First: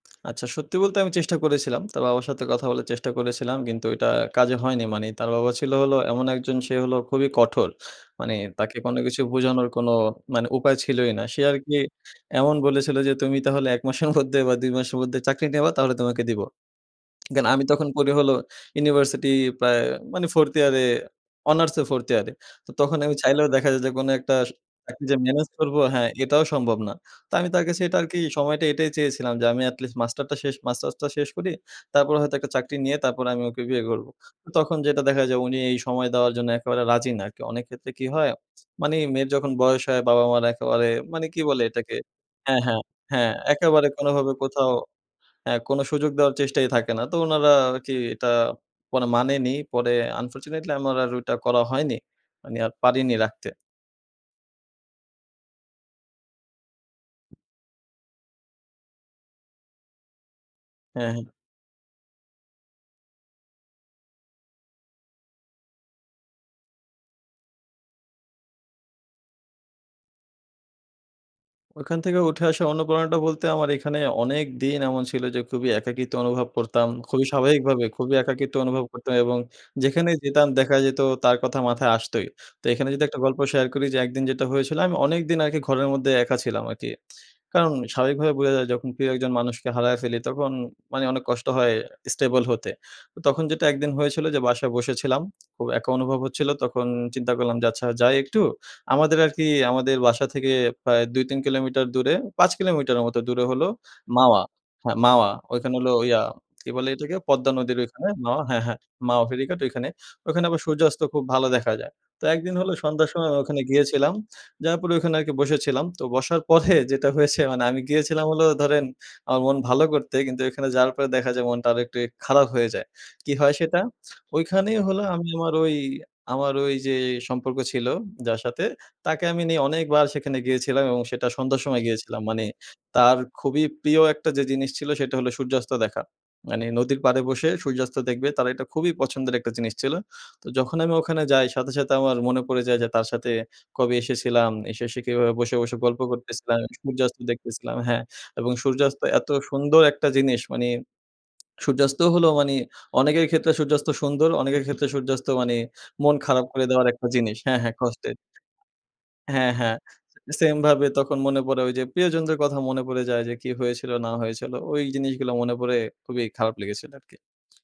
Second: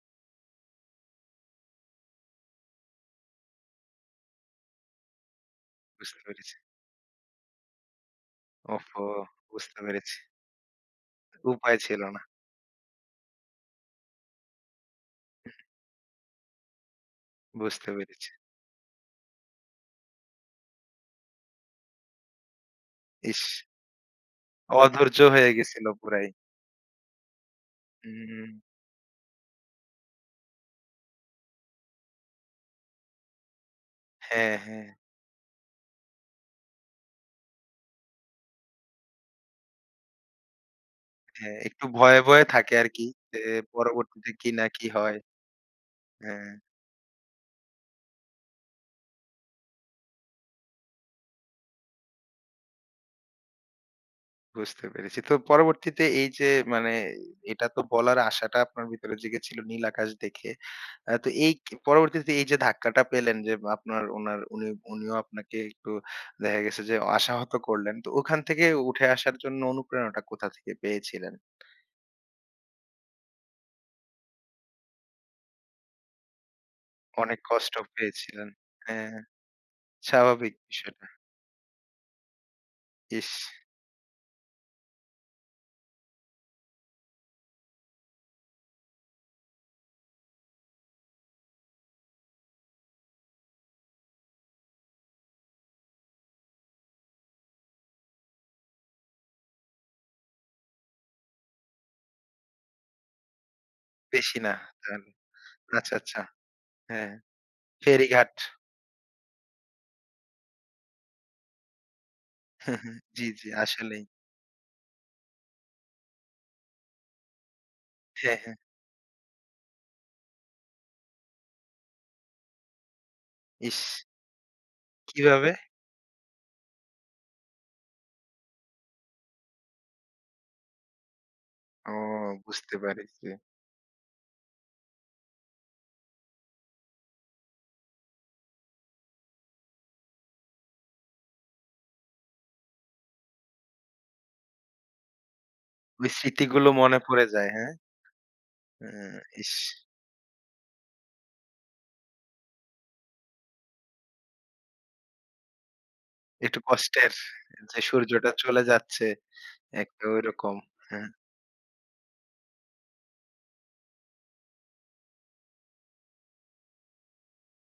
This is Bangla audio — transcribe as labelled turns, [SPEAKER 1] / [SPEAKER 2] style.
[SPEAKER 1] আচ্ছা সত্যি বলতে আমি চেষ্টা করেছিলাম। তার বাবার সাথে কথা বলার চেষ্টা করেছিলাম কিন্তু ওইটা কাজে হয়নি। মানি তার বাবা ছিল হল
[SPEAKER 2] বুঝতে
[SPEAKER 1] এমন
[SPEAKER 2] পেরেছি।
[SPEAKER 1] একজন সে হলো খুবই কঠোর। মানি তাকে কোনো
[SPEAKER 2] ওহহো!
[SPEAKER 1] কিছু বোঝানোর
[SPEAKER 2] বুঝতে
[SPEAKER 1] কোনো
[SPEAKER 2] পেরেছি।
[SPEAKER 1] মানি উপায় ছিলই না। সে আরকি
[SPEAKER 2] উপায় ছিল না।
[SPEAKER 1] এমন বলেছিল যে, "তুমি তাহলে ১ মাসের মধ্যে বা ২ মাসের মধ্যে চাকরি নেবা তাহলে তোমাকে দিবো।" থেন আমি তখন
[SPEAKER 2] বুঝতে
[SPEAKER 1] পড়ি হল
[SPEAKER 2] পেরেছি।
[SPEAKER 1] ইউনিভার্সিটি প্রায় মানি 4th ইয়ারে অনার্সে 4th ইয়ারে। তো তখন আমি চাইলেও
[SPEAKER 2] ইস!
[SPEAKER 1] দেখা যায় যে কোনো একটা তাকে যে
[SPEAKER 2] অধৈর্য
[SPEAKER 1] মেনেজ
[SPEAKER 2] হয়ে
[SPEAKER 1] করব
[SPEAKER 2] গেছিল
[SPEAKER 1] হ্যাঁ,
[SPEAKER 2] পুরাই।
[SPEAKER 1] এটাও সম্ভব না। তো আমি তার কাছে এটা আরকি
[SPEAKER 2] হুম, হুম।
[SPEAKER 1] সময়টা এটাই চেয়েছিলাম যে, "আমি এটলিস্ট মাস্টারটা শেষ মাস্টার্সটা শেষ করি। তারপর হয়তো একটা চাকরি নিয়ে তারপরে আমি ওকে বিয়ে করবো।"
[SPEAKER 2] হ্যাঁ,
[SPEAKER 1] তখন
[SPEAKER 2] হ্যাঁ।
[SPEAKER 1] যেটা দেখা যায় উনি এই সময় দেওয়ার জন্য একেবারে রাজি না। কে অনেক ক্ষেত্রে কি হয়, মানি মেয়ের যখন বয়স হয়, বাবা-মারা একেবারে মানি কি
[SPEAKER 2] হ্যাঁ
[SPEAKER 1] বলে
[SPEAKER 2] একটু
[SPEAKER 1] এটাকে
[SPEAKER 2] ভয়ে, ভয়ে
[SPEAKER 1] হ্যাঁ,
[SPEAKER 2] থাকে
[SPEAKER 1] হ্যাঁ,
[SPEAKER 2] আরকি।
[SPEAKER 1] হ্যাঁ
[SPEAKER 2] যে
[SPEAKER 1] একেবারে
[SPEAKER 2] পরবর্তীতে
[SPEAKER 1] কোনোভাবে
[SPEAKER 2] কি না
[SPEAKER 1] কোথাও
[SPEAKER 2] কি হয়।
[SPEAKER 1] হ্যাঁ, কোনো সুযোগ দেওয়ার
[SPEAKER 2] হ্যাঁ।
[SPEAKER 1] চেষ্টাই থাকে না। তো উনারা আরকি এটা পরে মানেনি পরে আনফরচুনেটলি আমার আর ওইটা করা হয়নি। মানি আর পারিনি রাখতে।
[SPEAKER 2] বুঝতে পেরেছি। তো পরবর্তীতে এইযে মানে এটা তো বলার আশাটা আপনার ভিতরে জেগে ছিল নীল আকাশ দেখে।
[SPEAKER 1] হ্যাঁ,
[SPEAKER 2] অ্যা তো
[SPEAKER 1] হ্যাঁ।
[SPEAKER 2] এই কে পরবর্তীতে এইযে ধাক্কাটা পেলেন যে, আপনার উনার উনি উনিও আপনাকে একটু দেখা গেছে যে আশাহত করলেন। তো ওখান থেকে উঠে আসার জন্য অনুপ্রেরণাটা কোথা থেকে পেয়েছিলেন?
[SPEAKER 1] ওখান থেকে উঠে আসা অনুপ্রেরণাটা বলতে আমার এখানে অনেক দিন এমন ছিল যে খুবই একাকিত্ব অনুভব করতাম। খুবই
[SPEAKER 2] অনেক কষ্ট
[SPEAKER 1] স্বাভাবিকভাবে, খুবই
[SPEAKER 2] পেয়েছিলেন।
[SPEAKER 1] একাকিত্ব অনুভব করতাম
[SPEAKER 2] হ্যাঁ।
[SPEAKER 1] এবং যেখানেই যেতাম
[SPEAKER 2] স্বাভাবিক
[SPEAKER 1] দেখা যেত
[SPEAKER 2] বিষয়টা।
[SPEAKER 1] তার কথা মাথায় আসতই। তো এখানে যদি একটা গল্প
[SPEAKER 2] ইস!
[SPEAKER 1] শেয়ার করি যে, একদিন যেটা হয়েছিল আমি অনেক দিন আরকি ঘরের মধ্যে একা ছিলাম আরকি। কারণ স্বাভাবিকভাবে বোঝা যায় যখন প্রিয় একজন মানুষকে হারায় ফেলি তখন মানি অনেক কষ্ট হয় স্টেবল হতে। তো তখন যেটা একদিন, হয়েছিল যে বাসায় বসেছিলাম, খুব একা অনুভব হচ্ছিলো তখন চিন্তা করলাম আচ্ছা যাই একটু আমাদের আরকি আমাদের বাসা থেকে প্রায় ২-৩ কিলোমিটার দূরে, ৫ কিলোমিটারের মতো দূরে হলো
[SPEAKER 2] বেশি
[SPEAKER 1] মাওয়া।
[SPEAKER 2] না।
[SPEAKER 1] হ্যাঁ,
[SPEAKER 2] জান,
[SPEAKER 1] মাওয়া ওইখান হলো
[SPEAKER 2] আচ্ছা, আচ্ছা।
[SPEAKER 1] ইয়া, কি বলে
[SPEAKER 2] হ্যাঁ।
[SPEAKER 1] এটাকে পদ্মা নদীর ওইখানে
[SPEAKER 2] ফেরিঘাট।
[SPEAKER 1] মাওয়া হ্যাঁ, হ্যাঁ মাওয়া ফেরঘাট ওইখানে। ওইখানে আবার সূর্যাস্ত খুব ভালো দেখা যায়। তো একদিন, হলো সন্ধ্যার
[SPEAKER 2] জি,
[SPEAKER 1] সময় আমি
[SPEAKER 2] জি,
[SPEAKER 1] ওখানে
[SPEAKER 2] আসলেই।
[SPEAKER 1] গিয়েছিলাম, যাওয়ার পরে ওইখানে আরকি বসেছিলাম। তো বসার পরে যেটা হয়েছে মানি আমি গিয়েছিলাম
[SPEAKER 2] হ্যাঁ,
[SPEAKER 1] হলো
[SPEAKER 2] হ্যাঁ।
[SPEAKER 1] ধরেন আমার মন ভালো করতে কিন্তু ওইখানে যাওয়ার পরে দেখা যায় মনটা আরো একটু খারাপ হয়ে যায়। কি হয় সেটা,
[SPEAKER 2] ইস!
[SPEAKER 1] ওইখানেই হল আমি
[SPEAKER 2] কীভাবে?
[SPEAKER 1] আমার ওই আমার ওই যে সম্পর্ক ছিল যার সাথে, তাকে আমি নিয়ে অনেকবার সেখানে গিয়েছিলাম এবং সেটা সন্ধ্যার সময়
[SPEAKER 2] ও
[SPEAKER 1] গিয়েছিলাম মানি
[SPEAKER 2] বুঝতে
[SPEAKER 1] তার
[SPEAKER 2] পারেছি।
[SPEAKER 1] খুবই প্রিয় একটা যে জিনিস ছিল সেটা হল সূর্যাস্ত দেখা। মানি নদীর পাড়ে বসে সূর্যাস্ত দেখবে তারা এটা খুবই পছন্দের একটা জিনিস ছিল তো যখন আমি ওখানে যাই সাথে, সাথে আমার মনে পড়ে যায় যে তার সাথে কবে এসেছিলাম এসে, এসে কীভাবে বসে, বসে গল্প
[SPEAKER 2] ওই
[SPEAKER 1] করতেছিলাম
[SPEAKER 2] স্মৃতিগুলো মনে
[SPEAKER 1] সূর্যাস্ত
[SPEAKER 2] পড়ে যায়, হ্যাঁ?
[SPEAKER 1] দেখতেছিলাম হ্যাঁ, এবং
[SPEAKER 2] অ্যা
[SPEAKER 1] সূর্যাস্ত এত
[SPEAKER 2] ইস!
[SPEAKER 1] সুন্দর একটা জিনিস মানি সূর্যাস্ত হলো মানি অনেকের ক্ষেত্রে সূর্যাস্ত সুন্দর, অনেকের ক্ষেত্রে সূর্যাস্ত মানি মন খারাপ
[SPEAKER 2] একটু
[SPEAKER 1] করে দেওয়ার একটা
[SPEAKER 2] কষ্টের।
[SPEAKER 1] জিনিস হ্যাঁ, হ্যাঁ
[SPEAKER 2] যে
[SPEAKER 1] কস্টের।
[SPEAKER 2] সূর্যটা চলে যাচ্ছে।
[SPEAKER 1] হ্যাঁ, হ্যাঁ
[SPEAKER 2] একটা ঐরকম।
[SPEAKER 1] same ভাবে
[SPEAKER 2] হ্যাঁ।
[SPEAKER 1] তখন মনে পড়ে ওইযে প্রিয়জনদের কথা মনে পড়ে যায়, যে কি হয়েছিল না হয়েছিল ওই জিনিসগুলো মনে পড়ে খুবই খারাপ লেগেছিল আরকি।